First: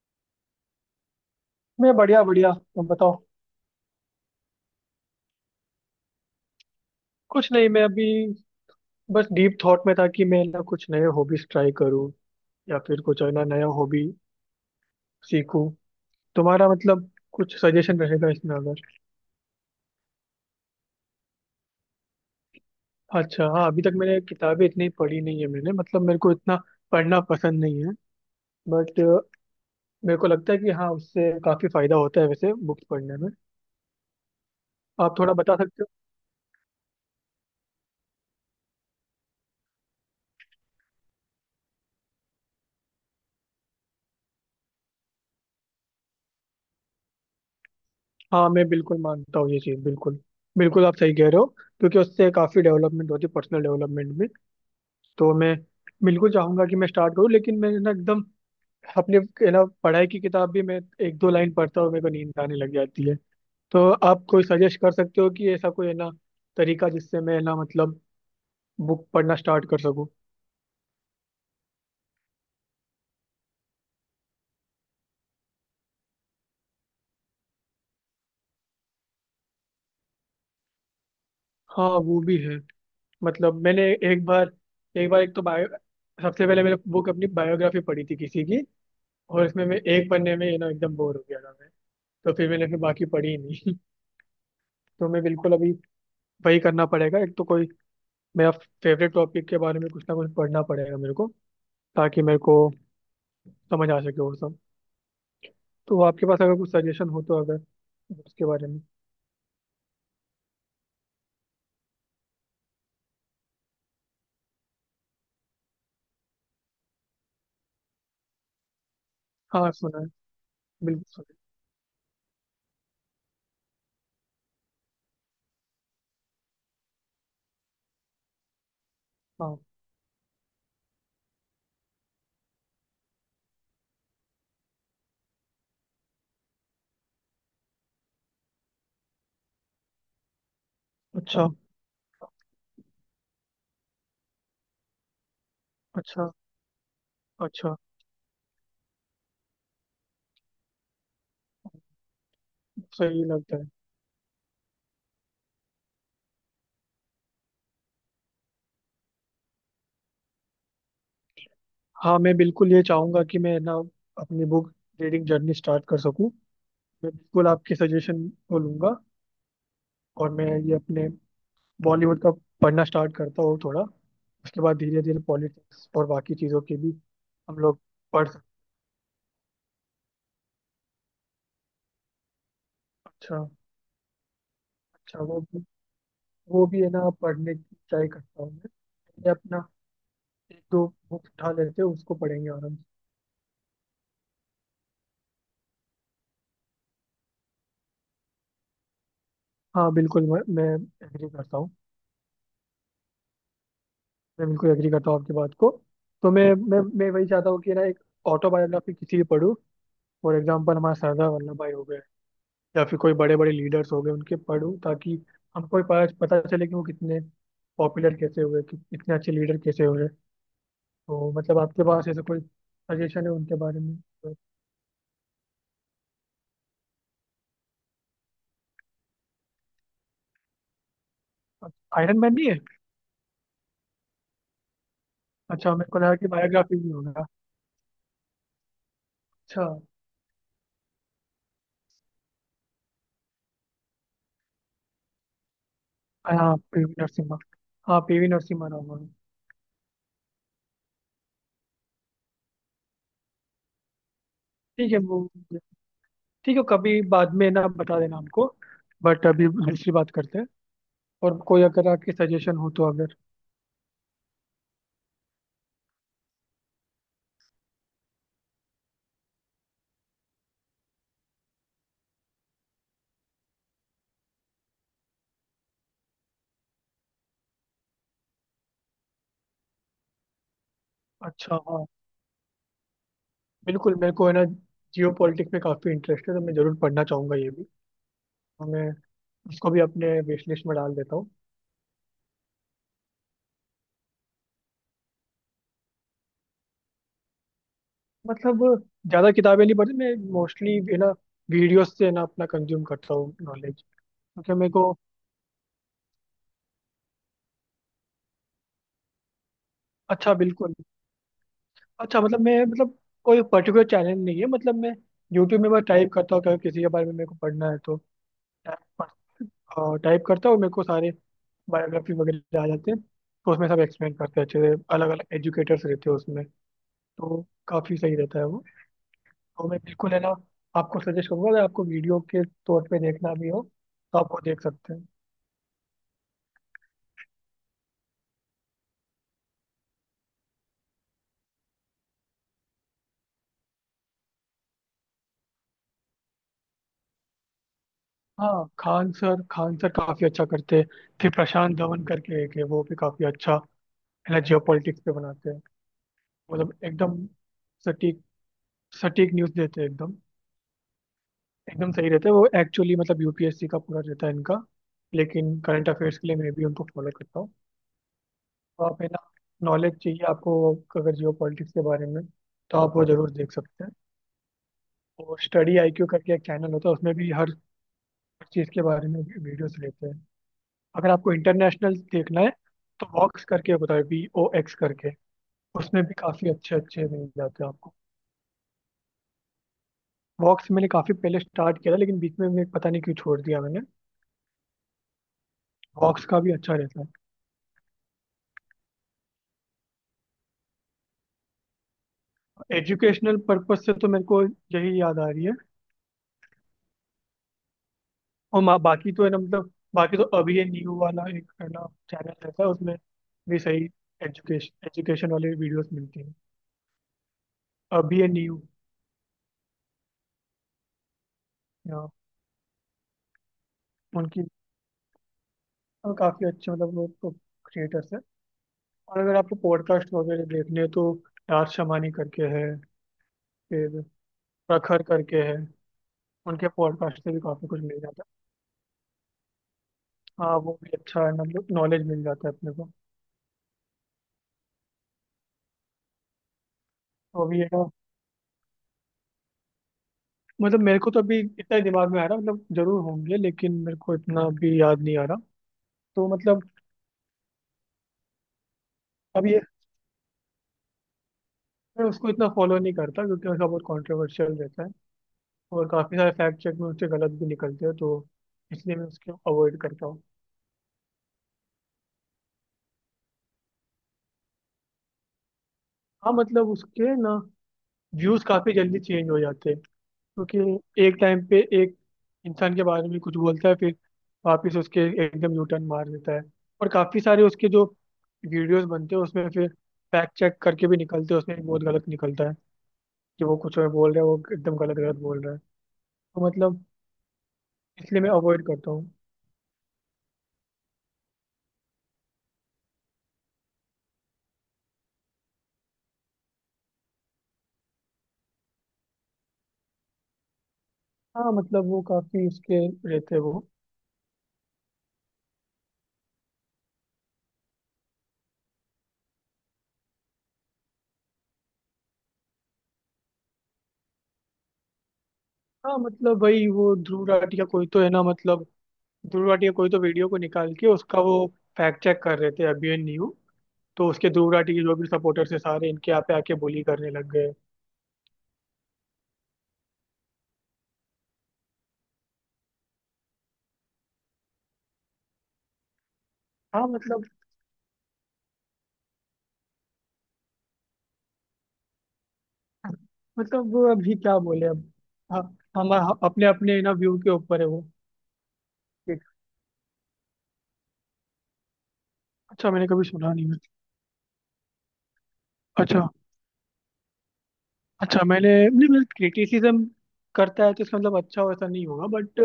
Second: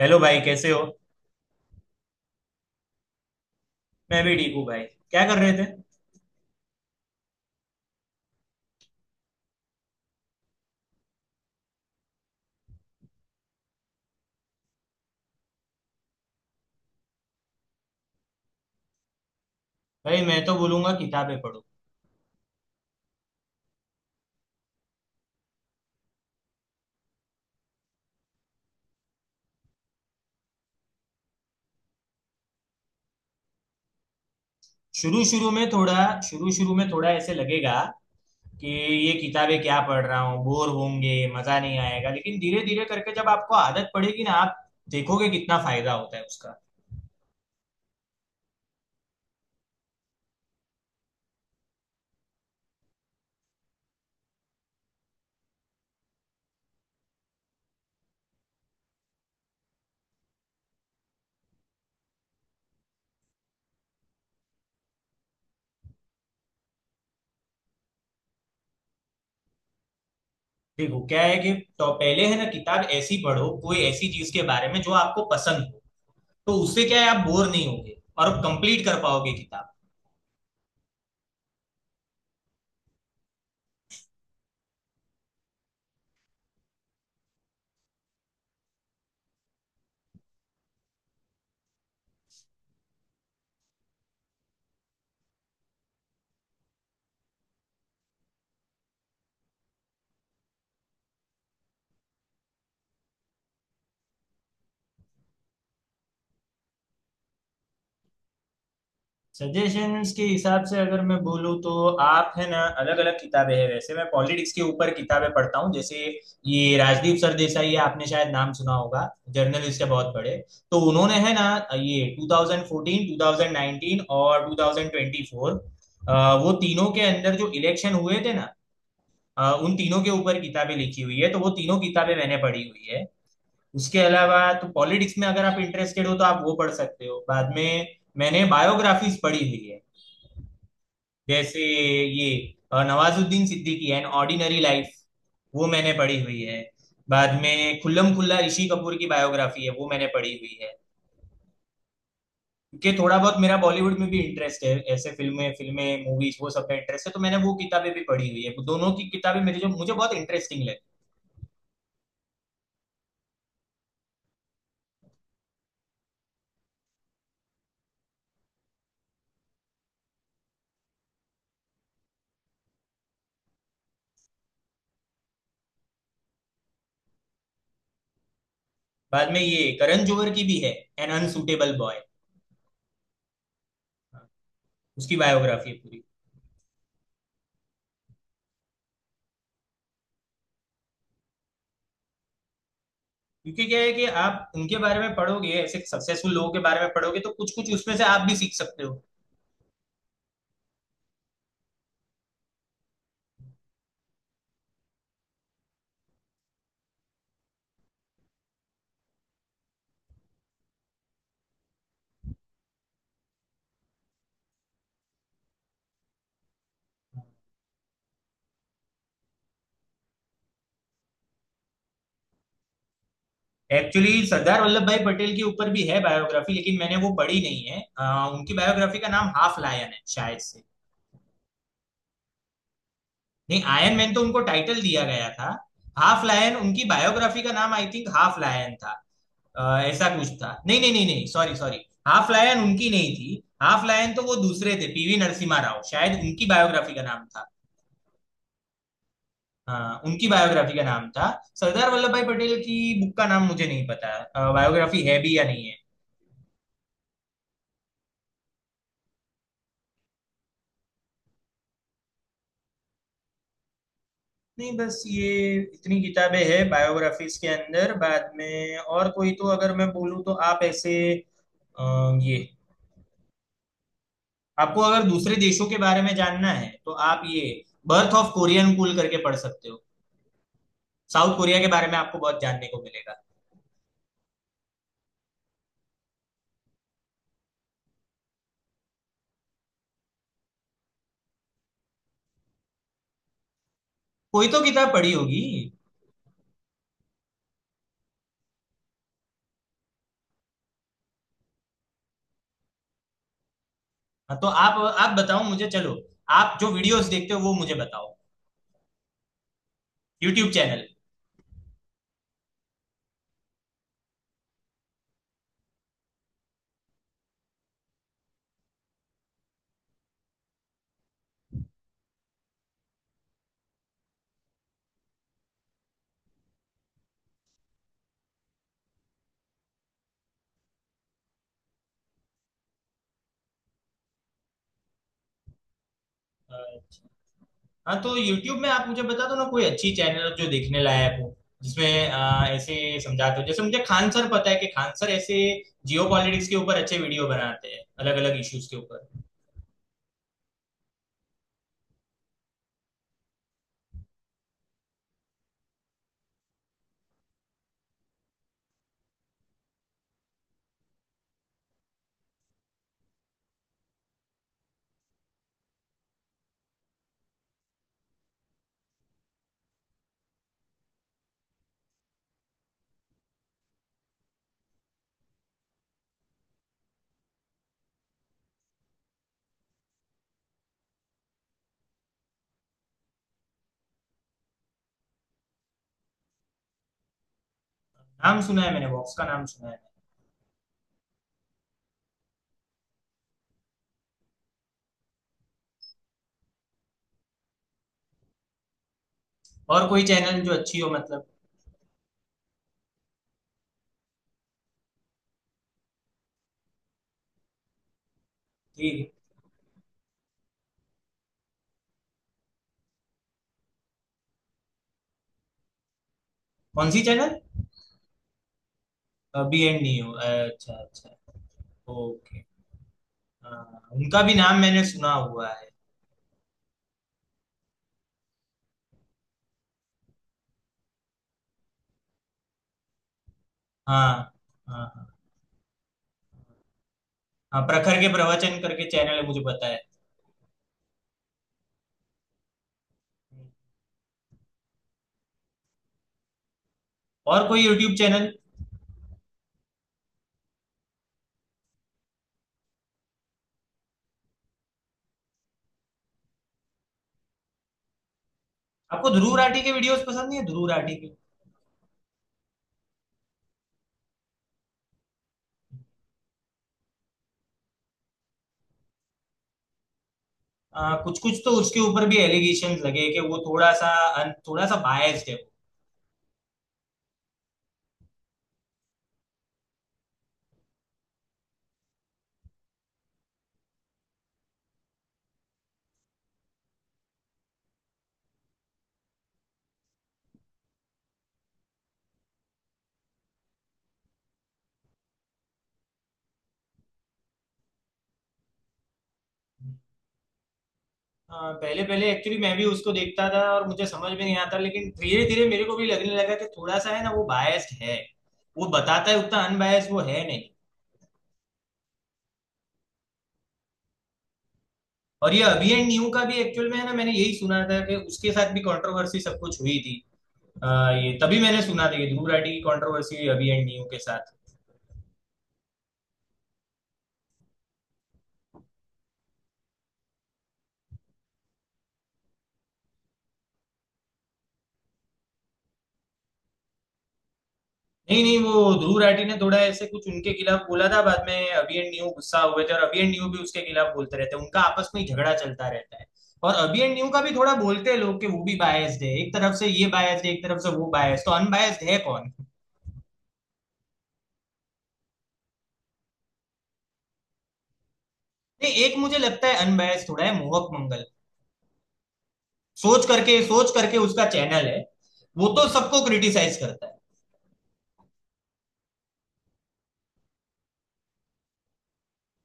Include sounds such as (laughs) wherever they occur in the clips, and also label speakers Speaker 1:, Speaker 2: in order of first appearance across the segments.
Speaker 1: Hello भाई कैसे हो।
Speaker 2: मैं बढ़िया बढ़िया। तुम बताओ।
Speaker 1: मैं भी ठीक हूँ भाई। क्या कर रहे थे?
Speaker 2: कुछ नहीं, मैं अभी बस डीप थॉट में था कि मैं ना कुछ नए हॉबीज ट्राई करूँ या फिर कुछ है ना, नया हॉबी सीखूं। तुम्हारा मतलब, कुछ सजेशन रहेगा इसमें अगर।
Speaker 1: भाई मैं तो बोलूंगा किताबें पढ़ो।
Speaker 2: अच्छा, हाँ, अभी तक मैंने किताबें इतनी पढ़ी नहीं है। मैंने मतलब मेरे को इतना पढ़ना पसंद नहीं है। बट मेरे को लगता है कि हाँ, उससे काफी फायदा होता है वैसे बुक्स पढ़ने में। आप
Speaker 1: शुरू
Speaker 2: थोड़ा
Speaker 1: शुरू
Speaker 2: बता
Speaker 1: में
Speaker 2: सकते हो?
Speaker 1: थोड़ा शुरू शुरू में थोड़ा ऐसे लगेगा कि ये किताबें क्या पढ़ रहा हूँ, बोर होंगे मजा नहीं आएगा, लेकिन धीरे धीरे करके जब आपको आदत पड़ेगी ना, आप देखोगे कितना फायदा होता है उसका।
Speaker 2: हाँ, मैं बिल्कुल मानता हूँ ये चीज़। बिल्कुल बिल्कुल, आप सही कह रहे हो। क्योंकि उससे काफी डेवलपमेंट होती है पर्सनल डेवलपमेंट में। तो मैं बिल्कुल चाहूंगा कि मैं स्टार्ट करूँ, लेकिन मैं ना एकदम अपने, है ना, पढ़ाई की किताब भी मैं एक दो लाइन पढ़ता हूँ, मेरे को नींद आने लग जाती है। तो आप कोई सजेस्ट कर सकते हो कि ऐसा कोई, है ना, तरीका जिससे मैं, है ना, मतलब बुक पढ़ना स्टार्ट कर सकूँ?
Speaker 1: देखो क्या है कि, तो पहले है ना किताब ऐसी पढ़ो कोई ऐसी चीज के बारे में जो आपको पसंद हो, तो उससे क्या है, आप बोर नहीं होगे और कंप्लीट कर पाओगे किताब।
Speaker 2: हाँ, वो भी है। मतलब मैंने एक बार, एक बार, एक तो बायो सबसे पहले मैंने बुक अपनी बायोग्राफी पढ़ी थी किसी की। और इसमें मैं एक पन्ने में एकदम बोर हो गया था मैं। तो फिर मैंने फिर बाकी पढ़ी ही नहीं। (laughs) तो मैं बिल्कुल अभी वही करना पड़ेगा, एक तो कोई मेरा फेवरेट टॉपिक के बारे में कुछ ना कुछ पढ़ना पड़ेगा मेरे को, ताकि मेरे को समझ आ सके वो सब। तो आपके पास अगर कुछ सजेशन हो तो, अगर उसके बारे में।
Speaker 1: सजेशंस के हिसाब से अगर मैं बोलूँ तो, आप है ना अलग अलग किताबें हैं। वैसे मैं पॉलिटिक्स के ऊपर किताबें पढ़ता हूँ। जैसे ये राजदीप सरदेसाई है, आपने शायद नाम सुना होगा,
Speaker 2: हाँ
Speaker 1: जर्नलिस्ट है
Speaker 2: सुना है।
Speaker 1: बहुत बड़े। तो
Speaker 2: बिल्कुल
Speaker 1: उन्होंने
Speaker 2: सुना
Speaker 1: है ना ये 2014, 2019 और 2024, वो तीनों के अंदर जो इलेक्शन हुए थे ना,
Speaker 2: है। हाँ।
Speaker 1: उन तीनों के ऊपर किताबें लिखी हुई है, तो वो तीनों किताबें मैंने पढ़ी हुई है। उसके अलावा तो पॉलिटिक्स में अगर आप इंटरेस्टेड हो तो आप वो पढ़ सकते हो। बाद में मैंने बायोग्राफीज पढ़ी हुई है।
Speaker 2: अच्छा।
Speaker 1: जैसे ये Nawazuddin Siddiqui an ordinary life, वो मैंने पढ़ी
Speaker 2: अच्छा।
Speaker 1: हुई है। बाद
Speaker 2: अच्छा।
Speaker 1: में खुल्लम खुल्ला ऋषि कपूर की बायोग्राफी है, वो मैंने पढ़ी हुई है। क्योंकि थोड़ा
Speaker 2: सही
Speaker 1: बहुत मेरा
Speaker 2: लगता है।
Speaker 1: बॉलीवुड में भी इंटरेस्ट है, ऐसे फिल्में फिल्में मूवीज वो सब में इंटरेस्ट है, तो मैंने वो किताबें भी पढ़ी हुई है। दोनों की किताबें मेरे, जो मुझे बहुत इंटरेस्टिंग लगी।
Speaker 2: हाँ, मैं बिल्कुल ये चाहूंगा कि मैं ना अपनी बुक रीडिंग जर्नी स्टार्ट कर सकूँ। मैं बिल्कुल आपके सजेशन को लूंगा। और मैं ये अपने बॉलीवुड का पढ़ना स्टार्ट करता हूँ थोड़ा, उसके बाद धीरे धीरे पॉलिटिक्स और बाकी चीज़ों के भी हम लोग पढ़ सकते।
Speaker 1: बाद में ये करण जोहर की भी है, एन अनसुटेबल बॉय,
Speaker 2: अच्छा।
Speaker 1: उसकी
Speaker 2: अच्छा। वो
Speaker 1: बायोग्राफी है पूरी।
Speaker 2: वो भी है ना, पढ़ने की ट्राई करता हूँ मैं। मैं अपना एक दो बुक उठा लेते हैं, उसको पढ़ेंगे आराम से।
Speaker 1: क्योंकि क्या है कि आप उनके बारे में पढ़ोगे, ऐसे सक्सेसफुल लोगों के बारे में पढ़ोगे, तो कुछ कुछ उसमें से आप भी सीख सकते हो।
Speaker 2: हाँ बिल्कुल, मैं एग्री करता हूँ। मैं बिल्कुल एग्री करता हूँ आपकी बात को। तो मैं वही चाहता हूँ कि ना एक ऑटोबायोग्राफी किसी की पढूं। फॉर एग्जाम्पल हमारा सरदार वल्लभ भाई हो गए, या फिर कोई बड़े बड़े लीडर्स हो गए, उनके पढूं ताकि हमको भी पता पता चले कि वो कितने पॉपुलर कैसे हुए, कि कितने अच्छे लीडर कैसे हुए। तो मतलब आपके पास ऐसा कोई सजेशन है उनके बारे में?
Speaker 1: एक्चुअली
Speaker 2: तो,
Speaker 1: सरदार वल्लभ भाई पटेल के ऊपर भी है बायोग्राफी, लेकिन मैंने वो पढ़ी नहीं है। उनकी बायोग्राफी का नाम हाफ लायन है शायद से।
Speaker 2: आयरन मैन नहीं है?
Speaker 1: नहीं, आयरन मैन तो उनको टाइटल दिया गया था।
Speaker 2: अच्छा, मेरे को लगा
Speaker 1: हाफ
Speaker 2: कि
Speaker 1: लायन
Speaker 2: बायोग्राफी
Speaker 1: उनकी
Speaker 2: भी होगा।
Speaker 1: बायोग्राफी का नाम, आई थिंक हाफ लायन था।
Speaker 2: अच्छा।
Speaker 1: अ, ऐसा कुछ था, नहीं नहीं नहीं नहीं, सॉरी सॉरी। हाफ लायन उनकी नहीं थी, हाफ लायन तो वो दूसरे थे, पीवी नरसिम्हा राव, शायद उनकी
Speaker 2: हाँ
Speaker 1: बायोग्राफी
Speaker 2: पीवी
Speaker 1: का नाम
Speaker 2: नरसिम्हा।
Speaker 1: था।
Speaker 2: हाँ पीवी नरसिम्हा राव वाला।
Speaker 1: हाँ, उनकी बायोग्राफी का नाम था। सरदार वल्लभ भाई पटेल की बुक का नाम मुझे नहीं पता,
Speaker 2: ठीक है
Speaker 1: बायोग्राफी है
Speaker 2: वो,
Speaker 1: भी या नहीं है।
Speaker 2: ठीक है, कभी बाद में ना बता देना हमको। बट अभी दूसरी बात करते हैं। और कोई अगर आपके सजेशन हो तो, अगर।
Speaker 1: नहीं बस ये इतनी किताबें हैं बायोग्राफीज के अंदर। बाद में और कोई तो अगर मैं बोलूँ तो, आप ऐसे अ, ये आपको अगर दूसरे देशों के बारे में जानना है तो आप ये बर्थ ऑफ कोरियन कूल करके पढ़ सकते हो। साउथ
Speaker 2: अच्छा
Speaker 1: कोरिया के
Speaker 2: हाँ,
Speaker 1: बारे में आपको बहुत जानने को मिलेगा।
Speaker 2: बिल्कुल मेरे को है ना जियो पॉलिटिक्स में काफ़ी इंटरेस्ट है, तो मैं ज़रूर पढ़ना चाहूँगा ये भी। तो मैं इसको भी अपने विश लिस्ट में डाल देता हूँ।
Speaker 1: कोई तो किताब पढ़ी होगी।
Speaker 2: मतलब ज़्यादा किताबें नहीं पढ़ती मैं, मोस्टली है ना वीडियोस से है ना अपना कंज्यूम करता हूँ नॉलेज।
Speaker 1: हाँ, तो
Speaker 2: क्योंकि मेरे को।
Speaker 1: आप बताओ मुझे चलो। आप जो वीडियोस देखते हो वो मुझे बताओ,
Speaker 2: अच्छा,
Speaker 1: यूट्यूब
Speaker 2: बिल्कुल।
Speaker 1: चैनल।
Speaker 2: अच्छा, मतलब मैं मतलब, कोई पर्टिकुलर चैनल नहीं है, मतलब मैं यूट्यूब में बस टाइप करता हूँ, कभी किसी के बारे में मेरे को पढ़ना है तो टाइप करता हूँ, मेरे को सारे बायोग्राफी वगैरह आ जाते हैं। तो उसमें सब एक्सप्लेन करते हैं अच्छे से, अलग अलग एजुकेटर्स रहते हैं उसमें। तो काफ़ी सही रहता है वो। तो मैं बिल्कुल है ना आपको सजेस्ट करूँगा, अगर आपको वीडियो के तौर पे देखना भी हो तो आप वो देख सकते हैं।
Speaker 1: हाँ, तो YouTube में आप मुझे बता दो ना कोई अच्छी चैनल जो देखने लायक हो, जिसमें ऐसे समझाते हो, जैसे मुझे खान सर पता है कि खान सर ऐसे जियो पॉलिटिक्स के ऊपर अच्छे वीडियो बनाते हैं, अलग अलग इश्यूज
Speaker 2: हाँ,
Speaker 1: के ऊपर।
Speaker 2: खान सर, खान सर काफ़ी अच्छा करते हैं। फिर प्रशांत धवन करके एक है, वो भी काफ़ी अच्छा है ना, जियो पे बनाते हैं। मतलब एकदम सटीक सटीक न्यूज़ देते हैं, एकदम एकदम सही रहते हैं वो। एक्चुअली मतलब यूपीएससी का पूरा रहता है इनका। लेकिन करंट अफेयर्स के लिए मैं भी उनको फॉलो करता हूँ। तो आप, है ना, नॉलेज चाहिए आपको अगर जियो पॉलिटिक्स के बारे में, तो आप वो जरूर देख सकते हैं। और स्टडी आईक्यू करके एक चैनल होता है, उसमें भी हर चीज़ के बारे में वीडियोस लेते हैं। अगर आपको इंटरनेशनल देखना है, तो वॉक्स करके होता है, VOX करके, उसमें भी काफ़ी अच्छे अच्छे मिल जाते हैं आपको।
Speaker 1: नाम सुना है, मैंने वॉक्स का नाम सुना है।
Speaker 2: वॉक्स मैंने काफी पहले स्टार्ट किया था, लेकिन बीच में मैं पता नहीं क्यों छोड़ दिया मैंने। वॉक्स का भी अच्छा रहता
Speaker 1: और कोई चैनल जो अच्छी हो मतलब?
Speaker 2: है। एजुकेशनल पर्पज से तो मेरे को यही याद आ रही है। और
Speaker 1: ठीक है।
Speaker 2: बाकी तो है ना, मतलब बाकी तो अभी ये न्यू वाला एक है ना चैनल रहता है, उसमें भी सही। एजुकेशन एजुकेशन वाले वीडियोस मिलती हैं।
Speaker 1: कौन सी चैनल?
Speaker 2: अभी ये न्यू
Speaker 1: बी एंड न्यू, अच्छा अच्छा, ओके। हाँ, उनका भी
Speaker 2: उनकी,
Speaker 1: नाम मैंने सुना हुआ है।
Speaker 2: और काफी अच्छे मतलब वो तो क्रिएटर्स है। और अगर आपको पॉडकास्ट वगैरह देखने हैं, तो यार शमानी करके है, फिर
Speaker 1: हाँ हाँ।
Speaker 2: प्रखर
Speaker 1: हाँ,
Speaker 2: करके है, उनके पॉडकास्ट से भी
Speaker 1: हाँ,
Speaker 2: काफी कुछ मिल
Speaker 1: प्रखर के
Speaker 2: जाता है।
Speaker 1: प्रवचन करके चैनल है, मुझे पता है।
Speaker 2: हाँ वो भी अच्छा है, मतलब नॉलेज मिल जाता है अपने को। तो
Speaker 1: और
Speaker 2: अभी
Speaker 1: कोई
Speaker 2: ये ना,
Speaker 1: यूट्यूब चैनल?
Speaker 2: मतलब मेरे को तो अभी इतना दिमाग में आ रहा, मतलब जरूर होंगे लेकिन मेरे को इतना अभी याद नहीं आ रहा, तो मतलब।
Speaker 1: आपको ध्रुव
Speaker 2: अब ये,
Speaker 1: राठी के वीडियोस पसंद नहीं है, ध्रुव राठी के?
Speaker 2: मैं उसको इतना फॉलो नहीं करता क्योंकि उसका बहुत कॉन्ट्रोवर्शियल रहता है। और काफ़ी सारे फैक्ट चेक में उससे गलत भी निकलते हैं, तो इसलिए मैं उसको अवॉइड करता हूँ।
Speaker 1: कुछ कुछ तो उसके ऊपर भी एलिगेशन लगे कि वो थोड़ा सा, थोड़ा सा बायस्ड है।
Speaker 2: हाँ मतलब उसके ना व्यूज़ काफ़ी जल्दी चेंज हो जाते हैं। क्योंकि एक टाइम पे एक इंसान के बारे में कुछ बोलता है, फिर वापस उसके एकदम यू टर्न मार देता है। और काफी सारे उसके जो वीडियोस बनते हैं उसमें फिर फैक्ट चेक करके भी निकलते हैं, उसमें भी बहुत गलत निकलता है, कि वो कुछ और बोल रहा है, वो एकदम गलत गलत बोल रहा है। तो मतलब इसलिए मैं अवॉइड करता हूँ।
Speaker 1: वो पहले पहले एक्चुअली मैं भी उसको देखता था और मुझे समझ में नहीं आता, लेकिन धीरे धीरे मेरे को भी लगने लगा कि थोड़ा सा है ना वो बायस्ड है, वो बताता है उतना अनबायस्ड वो है नहीं।
Speaker 2: हाँ मतलब, वो काफी उसके रहते हैं वो।
Speaker 1: और ये अभी एंड न्यू का भी एक्चुअल में है ना, मैंने यही सुना था कि उसके साथ भी कंट्रोवर्सी सब कुछ हुई थी। अ, ये तभी मैंने सुना था, ये ध्रुव राठी की कंट्रोवर्सी हुई अभी एंड न्यू के साथ।
Speaker 2: हाँ मतलब वही, वो ध्रुव राठी का कोई तो है ना, मतलब ध्रुव राठी का कोई तो वीडियो को निकाल के उसका वो फैक्ट चेक कर रहे थे अभी एंड न्यू। तो उसके ध्रुव राठी के जो भी सपोर्टर्स है, सारे इनके यहाँ पे आके बोली करने लग गए।
Speaker 1: नहीं नहीं, वो ध्रुव राठी ने थोड़ा ऐसे कुछ उनके खिलाफ बोला था, बाद में अभी एंड न्यू गुस्सा हुए थे, और अभी एंड न्यू भी उसके खिलाफ बोलते रहते हैं, उनका आपस में ही झगड़ा चलता रहता है। और अभी
Speaker 2: हाँ
Speaker 1: एंड न्यू का
Speaker 2: मतलब
Speaker 1: भी थोड़ा बोलते हैं लोग कि वो भी बायस्ड है, एक तरफ से ये बायस्ड है एक तरफ से वो बायस्ड, तो अनबायस्ड है कौन?
Speaker 2: मतलब वो अभी क्या बोले अब। हाँ हम अपने अपने ना व्यू के ऊपर है वो।
Speaker 1: नहीं, एक मुझे
Speaker 2: ठीक।
Speaker 1: लगता है अनबायस्ड थोड़ा है, मोहक मंगल।
Speaker 2: अच्छा मैंने कभी सुना नहीं
Speaker 1: सोच
Speaker 2: है।
Speaker 1: करके उसका चैनल है, वो तो सबको
Speaker 2: अच्छा।
Speaker 1: क्रिटिसाइज करता है।
Speaker 2: अच्छा, मैंने नहीं, मतलब क्रिटिसिज्म करता है तो इसका मतलब अच्छा वैसा नहीं होगा। बट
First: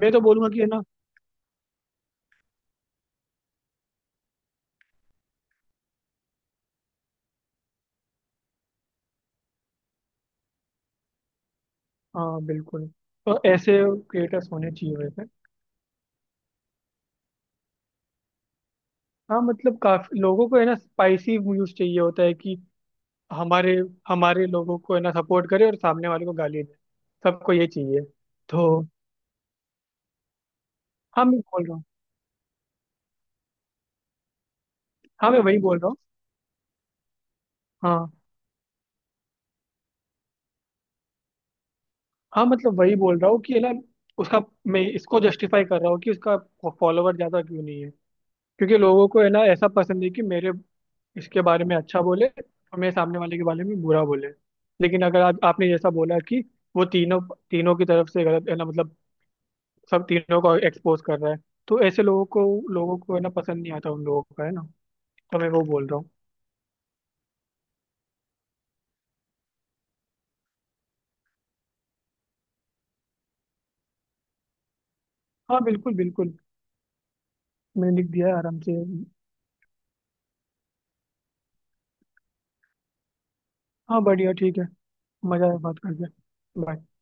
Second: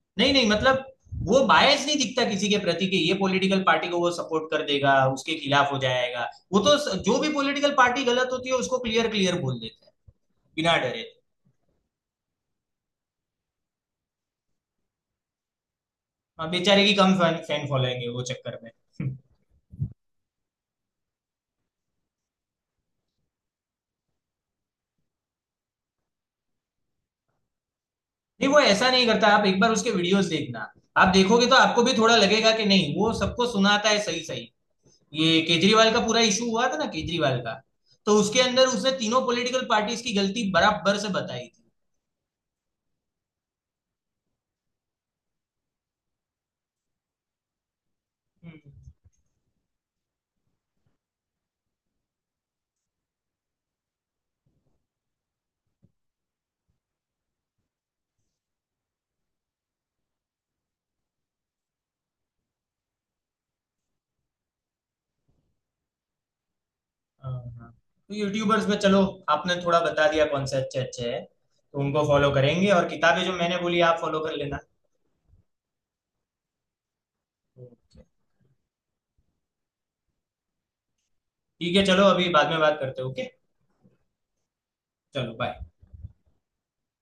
Speaker 2: मैं तो
Speaker 1: नहीं नहीं
Speaker 2: बोलूंगा कि है ना।
Speaker 1: मतलब, वो बायस नहीं दिखता किसी के प्रति कि ये पॉलिटिकल पार्टी को वो सपोर्ट कर देगा, उसके खिलाफ हो जाएगा। वो तो जो भी पॉलिटिकल पार्टी गलत होती है उसको क्लियर क्लियर बोल देता है, बिना डरे।
Speaker 2: हाँ बिल्कुल। तो ऐसे क्रिएटर्स होने चाहिए वैसे।
Speaker 1: हाँ, बेचारे की कम फैन फैन फॉलोइंग है, वो चक्कर में (laughs)
Speaker 2: हाँ मतलब, काफी लोगों को है ना स्पाइसी न्यूज चाहिए होता है कि हमारे हमारे लोगों को है ना सपोर्ट करे और सामने वाले को गाली दे। सबको ये चाहिए।
Speaker 1: नहीं वो
Speaker 2: तो
Speaker 1: ऐसा नहीं करता, आप एक बार उसके वीडियोस देखना, आप
Speaker 2: हाँ मैं
Speaker 1: देखोगे तो
Speaker 2: बोल रहा
Speaker 1: आपको
Speaker 2: हूँ।
Speaker 1: भी थोड़ा लगेगा कि नहीं, वो सबको सुनाता है सही सही।
Speaker 2: हाँ मैं
Speaker 1: ये
Speaker 2: वही बोल रहा
Speaker 1: केजरीवाल
Speaker 2: हूँ।
Speaker 1: का पूरा इशू हुआ था ना, केजरीवाल का
Speaker 2: हाँ
Speaker 1: तो उसके अंदर उसने तीनों पॉलिटिकल पार्टीज की गलती बराबर से बताई थी।
Speaker 2: हाँ, मतलब वही बोल रहा हूँ कि है ना उसका, मैं इसको जस्टिफाई कर रहा हूँ कि उसका फॉलोवर ज़्यादा क्यों नहीं है। क्योंकि
Speaker 1: हम्म।
Speaker 2: लोगों को है ना ऐसा पसंद है कि मेरे इसके बारे में अच्छा बोले और मेरे सामने वाले के बारे में बुरा बोले। लेकिन अगर आप आपने जैसा बोला, कि वो तीनों तीनों की तरफ से गलत है ना, मतलब सब तीनों को एक्सपोज कर रहा है। तो ऐसे लोगों को है ना पसंद नहीं आता उन लोगों का है ना। तो मैं वो बोल रहा हूँ।
Speaker 1: हाँ। तो यूट्यूबर्स में चलो, आपने थोड़ा बता दिया कौन से अच्छे अच्छे हैं, तो उनको फॉलो करेंगे, और किताबें जो मैंने बोली आप फॉलो कर लेना।
Speaker 2: हाँ बिल्कुल बिल्कुल। मैंने
Speaker 1: ओके।
Speaker 2: लिख दिया है आराम से।
Speaker 1: ठीक है चलो, अभी बाद में बात करते हैं। ओके।
Speaker 2: हाँ बढ़िया, ठीक है।
Speaker 1: चलो
Speaker 2: मजा आया
Speaker 1: बाय।
Speaker 2: बात करके। Bye.